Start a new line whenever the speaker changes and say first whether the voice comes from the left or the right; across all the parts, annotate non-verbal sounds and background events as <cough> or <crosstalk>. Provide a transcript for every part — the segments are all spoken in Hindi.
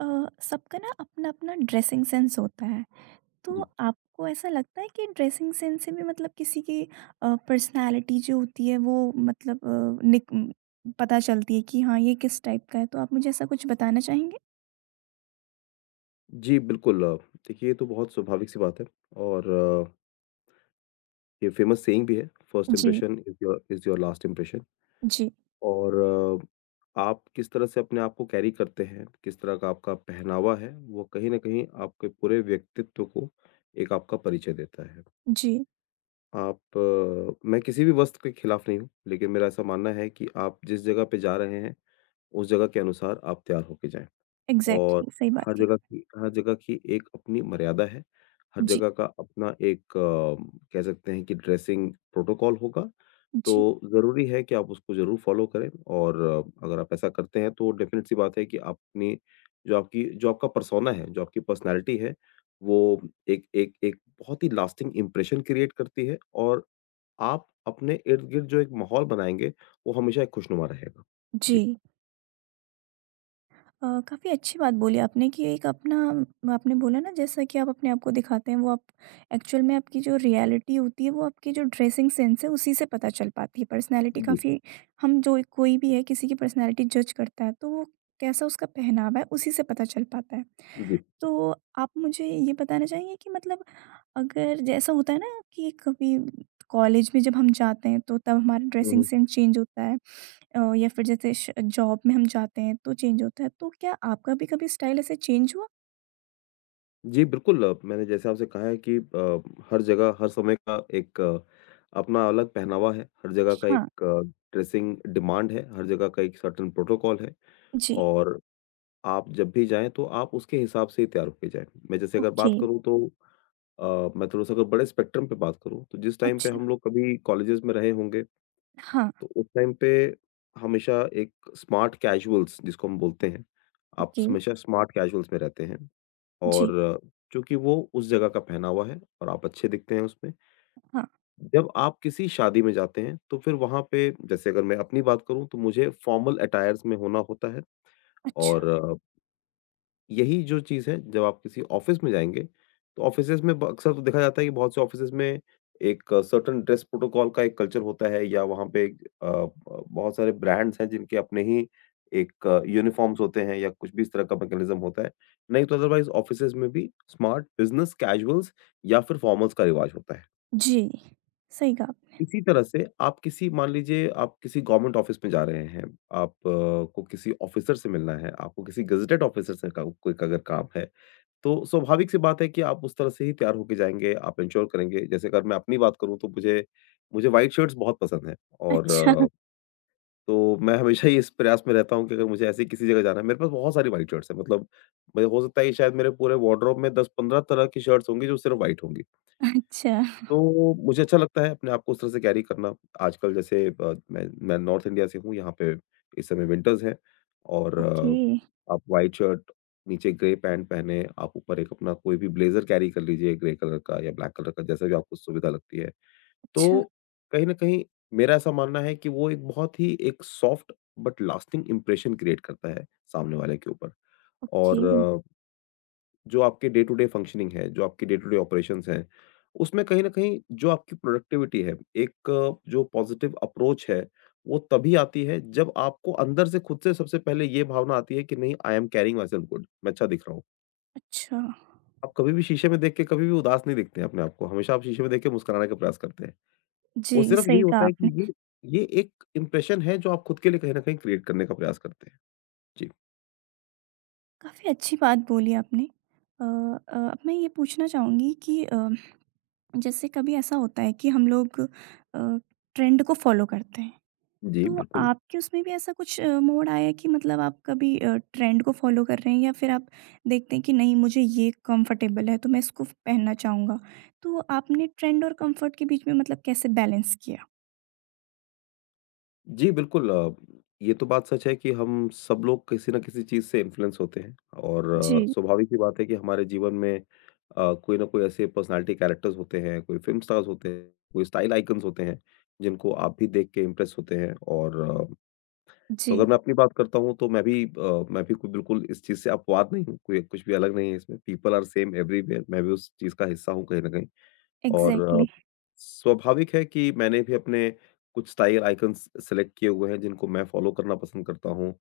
right: अ, सबका ना अपना-अपना ड्रेसिंग सेंस होता है। तो
left: जी।
right: आपको ऐसा लगता है कि ड्रेसिंग सेंस से भी मतलब किसी की पर्सनैलिटी जो होती है वो मतलब पता चलती है कि हाँ, ये किस टाइप का है? तो आप मुझे ऐसा कुछ बताना चाहेंगे?
left: जी, बिल्कुल देखिए ये तो बहुत स्वाभाविक सी बात है और अ, ये फेमस सेइंग भी है, फर्स्ट
right: जी,
left: impression is your last impression.
right: जी,
left: और आप किस तरह से अपने आप को कैरी करते हैं, किस तरह का आपका पहनावा है, वो कहीं न कहीं आपके पूरे व्यक्तित्व को एक आपका परिचय देता है।
right: जी।
left: मैं किसी भी वस्त्र के खिलाफ नहीं हूँ, लेकिन मेरा ऐसा मानना है कि आप जिस जगह पे जा रहे हैं, उस जगह के अनुसार आप तैयार होके जाएँ। और
right: एग्ज़ैक्टली, सही बात
left: हर
right: कही आप।
left: जगह की हर जगह की एक अपनी मर्यादा है। हर
right: जी,
left: जगह का अपना एक कह सकते हैं कि ड्रेसिंग प्रोटोकॉल होगा।
right: जी,
left: तो ज़रूरी है कि आप उसको ज़रूर फ़ॉलो करें और अगर आप ऐसा करते हैं तो डेफ़िनेट सी बात है कि आपने जो आपका पर्सोना है, जो आपकी पर्सनैलिटी है, वो एक एक एक बहुत ही लास्टिंग इम्प्रेशन क्रिएट करती है और आप अपने इर्द-गिर्द जो एक माहौल बनाएँगे, वो हमेशा एक खुशनुमा रहेगा।
right: जी।
left: जी।
right: काफ़ी अच्छी बात बोली आपने कि एक अपना आपने बोला ना जैसा कि आप अपने आप को दिखाते हैं वो आप एक्चुअल में आपकी जो रियलिटी होती है वो आपकी जो ड्रेसिंग सेंस है उसी से पता चल पाती है पर्सनालिटी
left: जी,
right: काफ़ी हम जो कोई भी है किसी की पर्सनालिटी जज करता है तो वो कैसा उसका पहनावा है उसी से पता चल पाता है।
left: जी।
right: तो आप मुझे ये बताना चाहेंगे कि मतलब अगर जैसा होता है ना कि कभी कॉलेज में जब हम जाते हैं तो तब हमारा
left: हुँ,
right: ड्रेसिंग
left: हुँ।
right: सेंस चेंज होता है। या फिर जैसे जॉब में हम जाते हैं तो चेंज होता है, तो क्या आपका भी कभी स्टाइल ऐसे चेंज हुआ?
left: जी, बिल्कुल मैंने जैसे आपसे कहा है कि हर जगह हर समय का एक अपना अलग पहनावा है, हर जगह का
right: हाँ।
left: एक ड्रेसिंग डिमांड है, हर जगह का एक सर्टेन प्रोटोकॉल है
right: जी।
left: और आप जब भी जाएँ तो आप उसके हिसाब से ही तैयार होके जाएँ। मैं जैसे अगर
right: ओके।
left: बात करूँ तो मैं थोड़ा-सा अगर बड़े स्पेक्ट्रम पे बात करूँ तो जिस टाइम पे
right: अच्छा।
left: हम लोग कभी कॉलेजेस में रहे होंगे,
right: हाँ।
left: तो उस टाइम पे हमेशा एक स्मार्ट कैजुअल्स जिसको हम बोलते हैं, आप
right: ओके।
left: हमेशा स्मार्ट कैजुअल्स में रहते हैं।
right: जी।
left: और चूँकि वो उस जगह का पहनावा है और आप अच्छे दिखते हैं उसमें।
right: हाँ।
left: जब आप किसी शादी में जाते हैं, तो फिर वहाँ पे जैसे अगर मैं अपनी बात करूँ तो मुझे फ़ॉर्मल अटायर्स में होना होता है।
right: अच्छा।
left: और यही जो चीज़ है, जब आप किसी ऑफ़िस में जाएँगे, तो ऑफ़िसेज़ में ब अक्सर तो देखा जाता है कि बहुत से ऑफ़िसेज़ में एक सर्टेन ड्रेस प्रोटोकॉल का एक कल्चर होता है या वहाँ पे एक, अ, ब बहुत सारे ब्रांड्स हैं जिनके अपने ही एक यूनिफ़ॉर्म्स होते हैं या कुछ भी इस तरह का मैकेनिज़्म होता है। नहीं तो अदरवाइज़ ऑफ़िसेज़ में भी स्मार्ट बिज़नेस कैजुअल्स या फिर फ़ॉर्मल्स का रिवाज होता है।
right: जी, सही कहा आपने।
left: इसी तरह से आप किसी मान लीजिए आप किसी गवर्नमेंट ऑफ़िस में जा रहे हैं, आप अ, को किसी ऑफ़िसर से मिलना है, आपको किसी गेज़ेटेड ऑफ़िसर से का कोई का अगर काम है तो स्वाभाविक सी बात है कि आप उस तरह से ही तैयार होके जाएँगे, आप एन्श्योर करेंगे। जैसे अगर मैं अपनी बात करूँ तो मुझे मुझे व्हाइट शर्ट्स बहुत पसंद हैं और
right: अच्छा। <laughs>
left: तो मैं हमेशा ही इस प्रयास में रहता हूँ कि अगर मुझे ऐसी किसी जगह जाना है। मेरे पास बहुत सारी व्हाइट शर्ट्स हैं, मतलब मैं हो सकता है कि शायद मेरे पूरे वार्डरोब में 10-15 तरह की शर्ट्स होंगी जो सिर्फ़ व्हाइट होंगी।
right: अच्छा।
left: तो मुझे अच्छा लगता है अपने आप को उस तरह से कैरी करना। आजकल जैसे मैं नॉर्थ इंडिया से हूँ, यहाँ पे इस समय विंटर्स हैं। और
right: ओके।
left: आप व्हाइट शर्ट, नीचे ग्रे पैंट पहने, आप ऊपर एक अपना कोई भी ब्लेज़र कैरी कर लीजिए ग्रे कलर का या ब्लैक कलर का, जैसा भी आपको सुविधा लगती है।
right: अच्छा।
left: तो कहीं न कहीं मेरा ऐसा मानना है कि वो एक बहुत ही एक soft but lasting impression create करता है सामने वाले के ऊपर। और
right: ओके।
left: जो आपके डे टू डे फंक्शनिंग है, जो आपके डे टू डे ऑपरेशंस हैं, उसमें कहीं न कहीं जो आपकी प्रोडक्टिविटी है, एक जो पॉजिटिव अप्रोच है, वो तभी आती है जब आपको अंदर से खुद से सबसे पहले ये भावना आती है कि नहीं I am carrying myself good, मैं अच्छा दिख रहा हूँ।
right: अच्छा।
left: आप कभी भी शीशे में देख के कभी भी उदास नहीं दिखते हैं अपने आप को, हमेशा आप शीशे में देख के मुस्कुराने का प्रयास करते हैं। वो
right: जी,
left: सिर्फ यही
right: सही कहा
left: होता है
right: आपने।
left: कि ये एक इंप्रेशन है जो आप खुद के लिए कहीं न कहीं क्रिएट करने का प्रयास करते हैं। जी।
right: काफ़ी अच्छी बात बोली आपने। अब मैं ये पूछना चाहूँगी कि जैसे कभी ऐसा होता है कि हम लोग अ, ट्रेंड को फॉलो करते हैं,
left: जी,
right: तो
left: बिल्कुल।
right: आपके उसमें भी ऐसा कुछ मोड़ आया है कि मतलब आप कभी ट्रेंड को फॉलो कर रहे हैं या फिर आप देखते हैं कि नहीं, मुझे ये कंफर्टेबल है तो मैं इसको पहनना चाहूँगा। तो आपने ट्रेंड और कंफर्ट के बीच में मतलब कैसे बैलेंस किया?
left: जी, बिल्कुल ये तो बात सच है कि हम सब लोग किसी न किसी चीज़ से इन्फ्लुएंस होते हैं। और
right: जी।
left: स्वाभाविक सी बात है कि हमारे जीवन में कोई ना कोई ऐसे पर्सनैलिटी कैरेक्टर्स होते हैं, कोई फ़िल्म स्टार्स होते हैं, कोई स्टाइल आइकन्स होते हैं, जिनको आप भी देख के इम्प्रेस होते हैं। और तो अगर
right: जी।
left: मैं अपनी बात करता हूँ तो मैं भी कोई बिल्कुल इस चीज़ से अपवाद नहीं हूँ, कोई कुछ भी अलग नहीं है इसमें, पीपल आर सेम एवरीवेयर। मैं भी उस चीज़ का हिस्सा हूँ कहीं न कहीं। और
right: एग्जैक्टली।
left: स्वाभाविक है कि मैंने भी अपने कुछ स्टाइल आइकन्स सेलेक्ट किए हुए हैं जिनको मैं फ़ॉलो करना पसंद करता हूँ।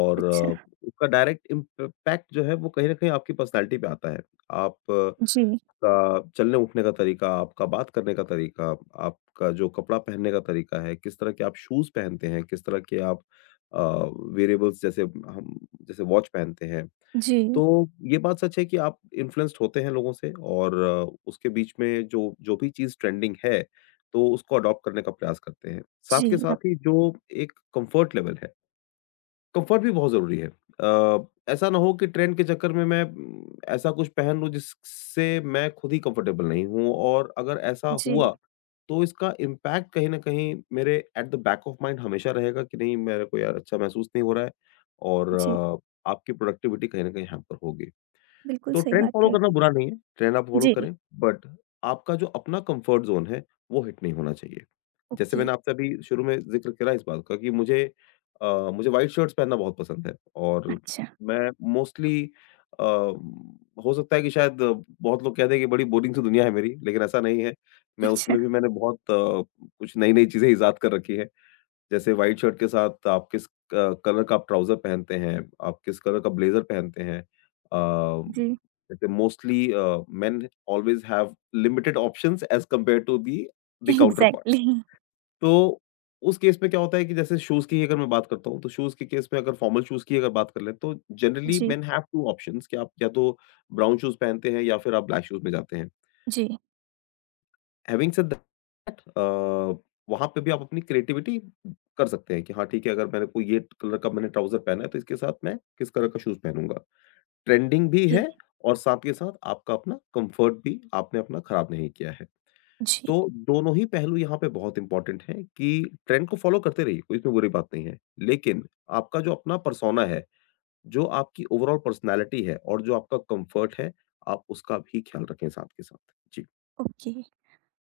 left: और
right: अच्छा।
left: उसका डायरेक्ट इम्पैक्ट जो है वो कहीं न कहीं आपकी पर्सनैलिटी पे आता है। आप अ,
right: जी।
left: का चलने-उठने का तरीका, आपका बात करने का तरीका, आपका जो कपड़ा पहनने का तरीका है, किस तरह के आप शूज़ पहनते हैं, किस तरह के आप अ, वेयरेबल्स जैसे वॉच पहनते हैं।
right: जी।
left: तो ये बात सच है कि आप इन्फ्लुएंस्ड होते हैं लोगों से और उसके बीच में जो जो भी चीज़ ट्रेंडिंग है, तो उसको अडॉप्ट करने का प्रयास करते हैं।
right: जी।
left: साथ के साथ ही जो एक कम्फर्ट लेवल है, कम्फर्ट भी बहुत ज़रूरी है। ऐसा ना हो कि ट्रेंड के चक्कर में मैं ऐसा कुछ पहन लूँ जिससे मैं खुद ही कम्फर्टेबल नहीं हूँ। और अगर ऐसा
right: जी।
left: हुआ, तो इसका इम्पैक्ट कहीं न कहीं मेरे at the back of mind हमेशा रहेगा कि नहीं मेरे को यार अच्छा महसूस नहीं हो रहा है और
right: जी,
left: आपकी प्रोडक्टिविटी कहीं न कहीं हैम्पर होगी।
right: बिल्कुल
left: तो
right: सही
left: ट्रेंड
right: बात
left: फॉलो
right: कही
left: करना बुरा नहीं है, ट्रेंड आप
right: आपने।
left: फॉलो
right: जी।
left: करें, बट आपका जो अपना कम्फर्ट ज़ोन है, वो हिट नहीं होना चाहिए। जैसे
right: ओके।
left: मैंने आपसे अभी शुरू में ज़िक्र करा इस बात का कि मुझे व्हाइट शर्ट्स पहनना बहुत पसंद है। और
right: अच्छा।
left: मैं मोस्टली अ, हो सकता है कि शायद बहुत लोग कह दें कि बड़ी बोरिंग सी दुनिया है मेरी, लेकिन ऐसा नहीं है। मैं
right: अच्छा।
left: उसमें भी मैंने बहुत कुछ नई-नई चीज़ें इज़ाद कर रखी हैं। जैसे व्हाइट शर्ट के साथ आप किस कलर का आप ट्राउज़र पहनते हैं, आप किस कलर का ब्लेज़र पहनते हैं।
right: जी।
left: जैसे mostly men always have limited options as compared to the the counter part.
right: Exactly.
left: तो उस केस में क्या होता है कि जैसे शूज़ की अगर मैं बात करता हूँ, तो शूज़ के केस में अगर फॉर्मल शूज़ की अगर बात कर लें, तो जनरली
right: जी।
left: मेन हैव 2 ऑप्शंस कि आप या तो ब्राउन शूज़ पहनते हैं या फिर आप ब्लैक शूज़ में जाते हैं।
right: जी।
left: हैविंग सेड दैट वहाँ पे भी आप अपनी क्रिएटिविटी कर सकते हैं कि हाँ ठीक है, अगर मेरे को ये कलर का मैंने ट्राउज़र पहना है तो इसके साथ मैं किस कलर का शूज़ पहनूँगा। ट्रेंडिंग भी
right: जी,
left: है और साथ के साथ आपका अपना कम्फ़र्ट भी आपने अपना ख़राब नहीं किया है।
right: जी,
left: तो दोनों ही पहलू यहाँ पे बहुत इम्पोर्टेंट हैं कि ट्रेंड को फ़ॉलो करते रहिए, कोई इसमें बुरी बात नहीं है। लेकिन आपका जो अपना पर्सोना है, जो आपकी ओवरऑल पर्सनैलिटी है और जो आपका कम्फ़र्ट है, आप उसका भी ख्याल रखें साथ के साथ। जी,
right: ओके।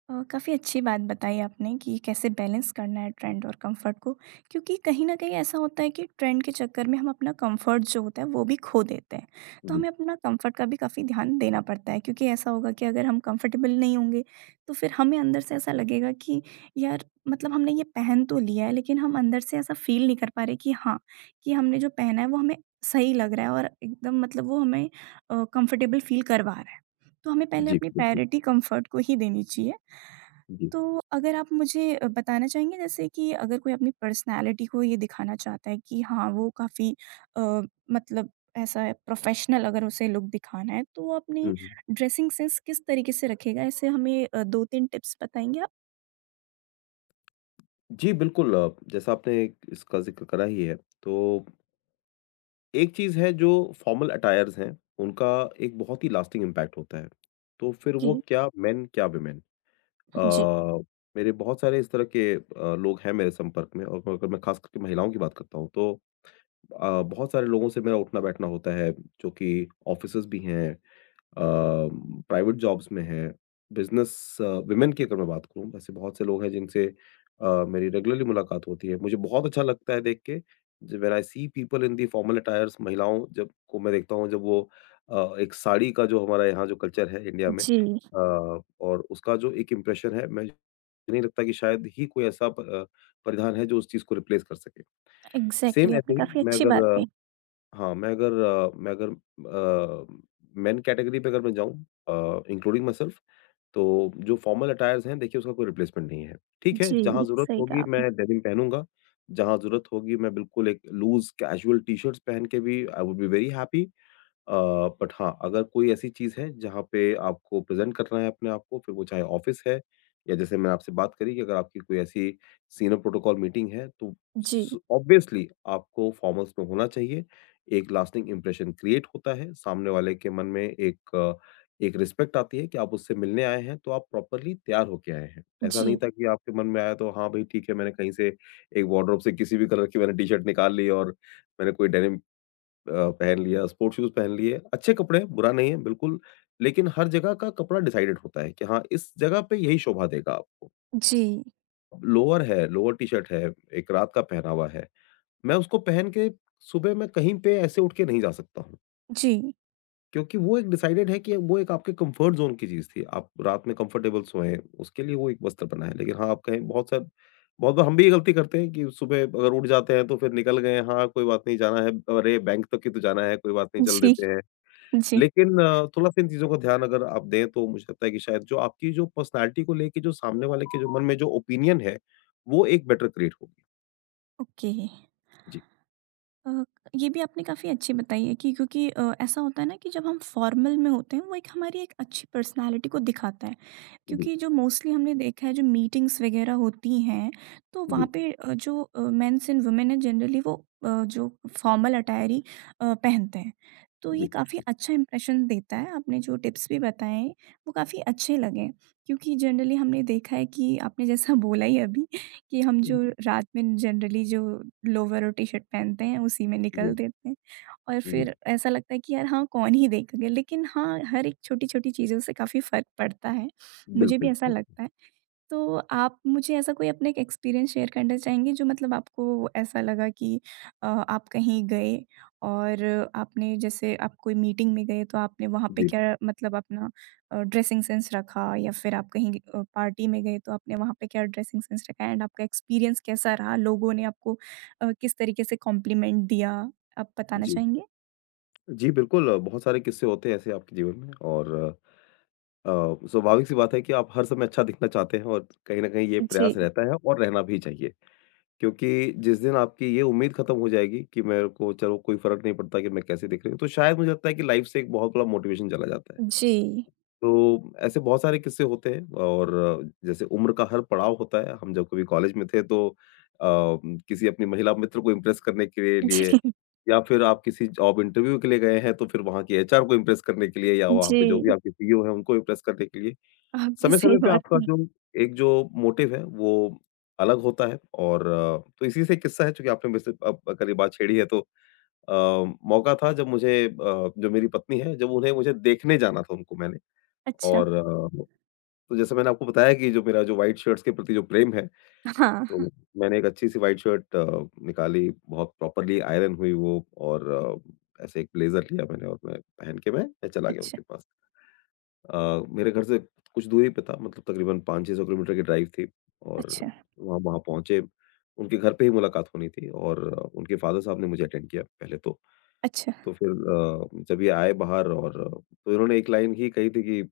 right: काफ़ी अच्छी बात बताई आपने कि कैसे बैलेंस करना है ट्रेंड और कंफर्ट को, क्योंकि कहीं न कहीं ऐसा होता है कि ट्रेंड के चक्कर में हम अपना कंफर्ट जो होता है वो भी खो देते हैं। तो
left: जी,
right: हमें अपना कंफर्ट का भी काफ़ी ध्यान देना पड़ता है, क्योंकि ऐसा होगा कि अगर हम कंफर्टेबल नहीं होंगे तो फिर हमें अंदर से ऐसा लगेगा कि यार, मतलब हमने ये पहन तो लिया है लेकिन हम अंदर से ऐसा फ़ील नहीं कर पा रहे कि हाँ, कि हमने जो पहना है वो हमें सही लग रहा है और एकदम मतलब वो हमें कंफर्टेबल फ़ील करवा रहा है। तो हमें पहले
left: जी,
right: अपनी
left: बिल्कुल।
right: प्रायोरिटी कंफर्ट को ही देनी चाहिए।
left: जी।
right: तो अगर आप मुझे बताना चाहेंगे, जैसे कि अगर कोई अपनी पर्सनैलिटी को ये दिखाना चाहता है कि हाँ, वो काफ़ी अ, मतलब ऐसा है, प्रोफ़ेशनल अगर उसे लुक दिखाना है तो वो अपनी
left: हुँ, हुँ।
right: ड्रेसिंग सेंस किस तरीके से रखेगा? ऐसे हमें 2-3 टिप्स बताएँगे आप?
left: जी, बिल्कुल जैसा आपने इसका ज़िक्र करा ही है, तो एक चीज़ है जो फ़ॉर्मल अटायर्स हैं, उनका एक बहुत ही लास्टिंग इम्पैक्ट होता है। तो फिर वो
right: जी।
left: क्या मेन, क्या वुमेन
right: जी।
left: अ, मेरे बहुत सारे इस तरह के लोग हैं मेरे संपर्क में। और अगर मैं ख़ास करके महिलाओं की बात करता हूँ, तो बहुत सारे लोगों से मेरा उठना-बैठना होता है, जो कि ऑफ़िसर्स भी हैं, प्राइवेट जॉब्स में है, बिज़नेस वुमेन की अगर मैं बात करूँ, ऐसे बहुत से लोग हैं जिनसे मेरी रेगुलरली मुलाकात होती है। मुझे बहुत अच्छा लगता है देख के, ज when I see people in the formal attires, महिलाओं जब को मैं देखता हूँ जब वो एक साड़ी का जो हमारा यहाँ जो कल्चर है इंडिया में
right: जी।
left: और उसका जो एक इम्प्रेशन है, मैं नहीं लगता कि शायद ही कोई ऐसा परिधान है जो उस चीज़ को रिप्लेस कर सके। सेम
right: एग्ज़ैक्टली,
left: ऐसे
right: आपने
left: ही
right: काफ़ी
left: मैं
right: अच्छी बात
left: अगर
right: कही।
left: हाँ, मैं अगर अ, मेन कैटेगरी पे अगर मैं जाऊँ इंक्लूडिंग माइ सेल्फ, तो जो फ़ॉर्मल अटायर्स हैं देखिए उसका कोई रिप्लेसमेंट नहीं है। ठीक है, जहाँ
right: जी,
left: ज़रूरत
right: सही कहा
left: होगी मैं
right: आपने।
left: डेनिम पहनूँगा, जहाँ ज़रूरत होगी मैं बिल्कुल एक लूज़ कैजुअल टी-शर्ट्स पहन के भी I would be very happy uh, but हाँ, अगर कोई ऐसी चीज़ है जहाँ पे आपको प्रेज़ेंट करना है अपने आप को, फिर वो चाहे ऑफ़िस है या जैसे मैंने आपसे बात करी कि अगर आपकी कोई ऐसी सीनियर प्रोटोकॉल मीटिंग है, तो
right: जी।
left: स ऑब्वियसली आपको फ़ॉर्मल्स में होना चाहिए। एक लास्टिंग इम्प्रेशन क्रिएट होता है, सामने वाले के मन में एक रिस्पेक्ट आती है कि आप उससे मिलने आए हैं, तो आप प्रॉपरली तैयार होके आए हैं। ऐसा नहीं
right: जी।
left: था कि आपके मन में आया तो हाँ, भई ठीक है, मैंने कहीं से एक वार्डरोब से किसी भी कलर की मैंने टी-शर्ट निकाल ली, और मैंने कोई डेनिम पहन लिया, स्पोर्ट्स शूज़ पहन लिए, अच्छे कपड़े हैं, बुरा नहीं है बिल्कुल, लेकिन हर जगह का कपड़ा डिसाइडेड होता है कि हाँ, इस जगह पे यही शोभा देगा आपको।
right: जी।
left: लोअर है, लोअर टी-शर्ट है, एक रात का पहनावा है, मैं उसको पहन के सुबह मैं कहीं पे ऐसे उठ के नहीं जा सकता हूँ,
right: जी।
left: क्योंकि वो एक डिसाइडेड है कि वो एक आपके कम्फर्ट ज़ोन की चीज़ थी। आप रात में कंफर्टेबल सोएँ, उसके लिए वो एक वस्त्र बना है। लेकिन हाँ, आप कहें, बहुत बार हम भी ये गलती करते हैं कि सुबह अगर उठ जाते हैं तो फिर निकल गए, हाँ, कोई बात नहीं, जाना है, अरे बैंक तक ही तो जाना है, कोई बात नहीं, चल
right: जी।
left: देते हैं।
right: जी,
left: लेकिन थोड़ा-सा इन चीज़ों का ध्यान अगर आप दें, तो मुझे लगता है कि शायद जो आपकी जो पर्सनैलिटी को लेके, जो सामने वाले के जो मन में जो ओपिनियन है, वो एक बेटर क्रिएट होगी।
right: ओके।
left: जी,
right: अ, ये भी आपने काफ़ी अच्छी बताई है कि क्योंकि ऐसा होता है ना कि जब हम फॉर्मल में होते हैं वो एक हमारी एक अच्छी पर्सनालिटी को दिखाता है,
left: जी,
right: क्योंकि जो मोस्टली हमने देखा है जो मीटिंग्स वगैरह होती हैं तो
left: जी,
right: वहाँ पे जो मेंस एंड वुमेन है जनरली वो जो फॉर्मल अटायर ही पहनते हैं, तो ये
left: जी,
right: काफ़ी अच्छा इंप्रेशन देता है। आपने जो टिप्स भी बताए, वो काफ़ी अच्छे लगे, क्योंकि जनरली हमने देखा है कि आपने जैसा <laughs> बोला ही अभी, कि हम जो रात में जनरली जो लोवर और टी-शर्ट पहनते हैं उसी में निकल
left: जी,
right: देते हैं और
left: जी।
right: फिर ऐसा लगता है कि यार हाँ, कौन ही देखेगा, लेकिन हाँ, हर एक छोटी-छोटी चीज़ों से काफ़ी फ़र्क पड़ता है। मुझे
left: बिल्कुल,
right: भी ऐसा
left: बिल्कुल।
right: लगता है। तो आप मुझे ऐसा कोई अपना एक एक्सपीरियंस शेयर करना चाहेंगे जो मतलब आपको ऐसा लगा कि आप कहीं गए और आपने जैसे आप कोई मीटिंग में गए तो आपने वहाँ पे
left: जी,
right: क्या मतलब अपना ड्रेसिंग सेंस रखा, या फिर आप कहीं पार्टी में गए तो आपने वहाँ पे क्या ड्रेसिंग सेंस रखा, एंड आपका एक्सपीरियंस कैसा रहा? लोगों ने आपको किस तरीके से कॉम्प्लीमेंट दिया? आप बताना
left: जी।
right: चाहेंगे?
left: जी, बिल्कुल, बहुत सारे किस्से होते हैं ऐसे आपके जीवन में, और स्वाभाविक-सी बात है कि आप हर समय अच्छा दिखना चाहते हैं, और कहीं न कहीं ये प्रयास
right: जी।
left: रहता है, और रहना भी चाहिए। क्योंकि जिस दिन आपकी ये उम्मीद खत्म हो जाएगी कि मेरे को चलो कोई फर्क नहीं पड़ता कि मैं कैसे दिख रही हूँ, तो शायद मुझे लगता है कि लाइफ से एक बहुत बड़ा मोटिवेशन चला जाता है।
right: जी।
left: तो ऐसे बहुत सारे किस्से होते हैं, और जैसे उम्र का हर पड़ाव होता है, हम जब कभी कॉलेज में थे, तो अ, किसी अपनी महिला मित्र को इम्प्रेस करने के
right: जी।
left: लिए, या फिर आप किसी जॉब इंटरव्यू के लिए गए हैं, तो फिर वहाँ की एचआर को इम्प्रेस करने के लिए, या वहाँ
right: जी,
left: पे जो भी आपके सीईओ हैं, उनको इम्प्रेस करने के लिए,
right: आपने सही
left: समय-समय पे
right: बात
left: आपका
right: कही।
left: जो एक जो मोटिव है वो अलग होता है। और तो इसी से एक किस्सा है। चूँकि आपने मुझसे अब कल बात छेड़ी है, तो अ, मौका था जब मुझे जो मेरी पत्नी है, जब उन्हें मुझे देखने जाना था, उनको मैंने,
right: अच्छा।
left: और तो जैसे मैंने आपको बताया कि जो मेरा जो व्हाइट शर्ट्स के प्रति जो प्रेम है,
right: हाँ, हाँ।
left: तो मैंने एक अच्छी-सी व्हाइट शर्ट निकाली, बहुत प्रॉपर्ली आयरन हुई वो, और ऐसे एक ब्लेज़र लिया मैंने, और मैं पहन के मैं चला गया
right: अच्छा,
left: उनके पास। मेरे घर से कुछ दूरी पे था, मतलब तकरीबन 500-600 किलोमीटर की ड्राइव थी, और
right: अच्छा।
left: वहाँ वहाँ पहुँचे। उनके घर पे ही मुलाकात होनी थी, और उनके फ़ादर साहब ने मुझे अटेंड किया पहले तो।
right: अच्छा,
left: तो फिर जब ये आए बाहर, और तो इन्होंने एक लाइन ही कही थी कि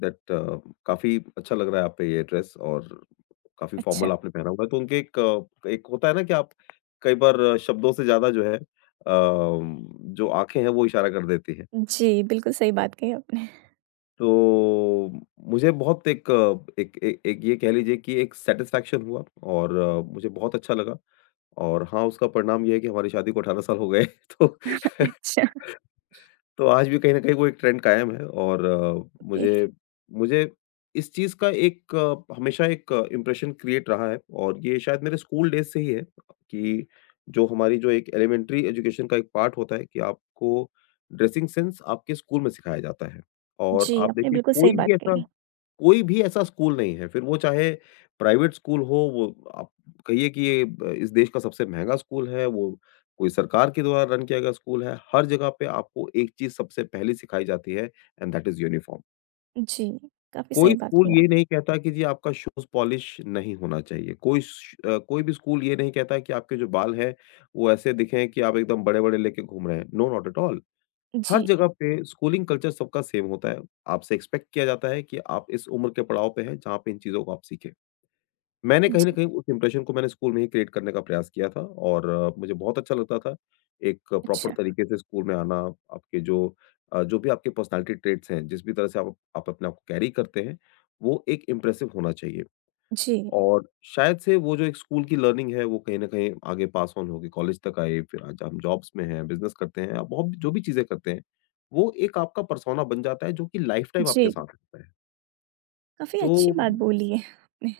left: दैट अ, "काफ़ी अच्छा लग रहा है आप पे ये ड्रेस, और काफ़ी
right: अच्छा।
left: फ़ॉर्मल आपने पहना हुआ है।" तो उनके एक होता है ना, कि आप कई बार शब्दों से ज़्यादा जो है, जो आँखें हैं वो इशारा कर देती हैं।
right: जी, बिल्कुल सही बात कही आपने।
left: तो मुझे बहुत एक एक एक एक ये कह लीजिए कि एक सैटिस्फैक्शन हुआ, और मुझे बहुत अच्छा लगा, और हाँ, उसका परिणाम ये है कि हमारी शादी को 18 साल हो गए। <laughs> तो
right: <laughs> अच्छा,
left: <laughs> तो आज भी कहीं न कहीं वो एक ट्रेंड कायम है, और
right: ओके।
left: मुझे मुझे इस चीज़ का एक, हमेशा एक इम्प्रेशन क्रिएट रहा है, और ये शायद मेरे स्कूल डेज़ से ही है कि जो हमारी जो एक एलिमेंट्री एजुकेशन का एक पार्ट होता है कि आपको ड्रेसिंग सेंस आपके स्कूल में सिखाया जाता है, और
right: जी,
left: आप
right: आपने
left: देखिए
right: बिल्कुल सही
left: कोई भी
right: बात
left: ऐसा
right: कही।
left: कोई भी ऐसा स्कूल नहीं है, फिर वो चाहे प्राइवेट स्कूल हो, वो, आप कहिए कि ये ब इस देश का सबसे महँगा स्कूल है, वो कोई सरकार के द्वारा रन किया गया स्कूल है, हर जगह पे आपको एक चीज़ सबसे पहले सिखाई जाती है, एंड दैट इज़ यूनिफ़ॉर्म।
right: जी, काफ़ी
left: कोई
right: सही बात
left: स्कूल
right: कही
left: ये नहीं
right: आपने।
left: कहता कि जी, आपका शूज़ पॉलिश नहीं होना चाहिए, कोई भी स्कूल ये नहीं कहता कि आपके जो बाल हैं, वो ऐसे दिखें कि आप एकदम बड़े-बड़े लेके घूम रहे हैं, नो, नॉट एट ऑल। हर
right: जी।
left: जगह पे स्कूलिंग कल्चर सबका सेम होता है। आपसे एक्सपेक्ट किया जाता है कि आप इस उम्र के पड़ाव पे हैं जहाँ पे इन चीज़ों को आप सीखें। मैंने कहीं न
right: जी।
left: कहीं उस इंप्रेशन को मैंने स्कूल में ही क्रिएट करने का प्रयास किया था, और मुझे बहुत अच्छा लगता था। एक प्रॉपर
right: अच्छा।
left: तरीके से स्कूल में आना, आपके जो भी आपके पर्सनैलिटी ट्रेट्स हैं, जिस भी तरह से आप अपने आप को कैरी करते हैं, वो एक इम्प्रेसिव होना चाहिए।
right: जी।
left: और शायद से वो जो एक स्कूल की लर्निंग है वो कहीं न कहीं आगे पास ऑन होगी, कॉलेज तक आई, फिर आज हम जॉब्स में हैं, बिज़नेस करते हैं, आप बहुत जो भी चीज़ें करते हैं, वो एक आपका पर्सोना बन जाता है, जो कि लाइफ़टाइम आपके
right: जी,
left: साथ रहता है।
right: काफ़ी
left: तो
right: अच्छी बात बोली है आपने।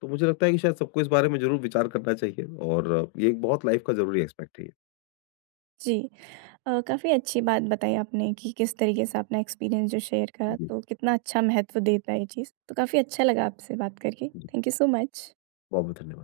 left: तो मुझे लगता है कि शायद सबको इस बारे में ज़रूर विचार करना चाहिए, और ये एक बहुत लाइफ़ का ज़रूरी एस्पेक्ट है ये।
right: जी। काफ़ी अच्छी बात बताई आपने कि किस तरीके से अपना एक्सपीरियंस जो शेयर करा,
left: जी,
right: तो कितना अच्छा महत्व देता है ये चीज़। तो काफ़ी अच्छा लगा आपसे बात करके।
left: जी।
right: Thank you so much.
left: बहुत-बहुत धन्यवाद।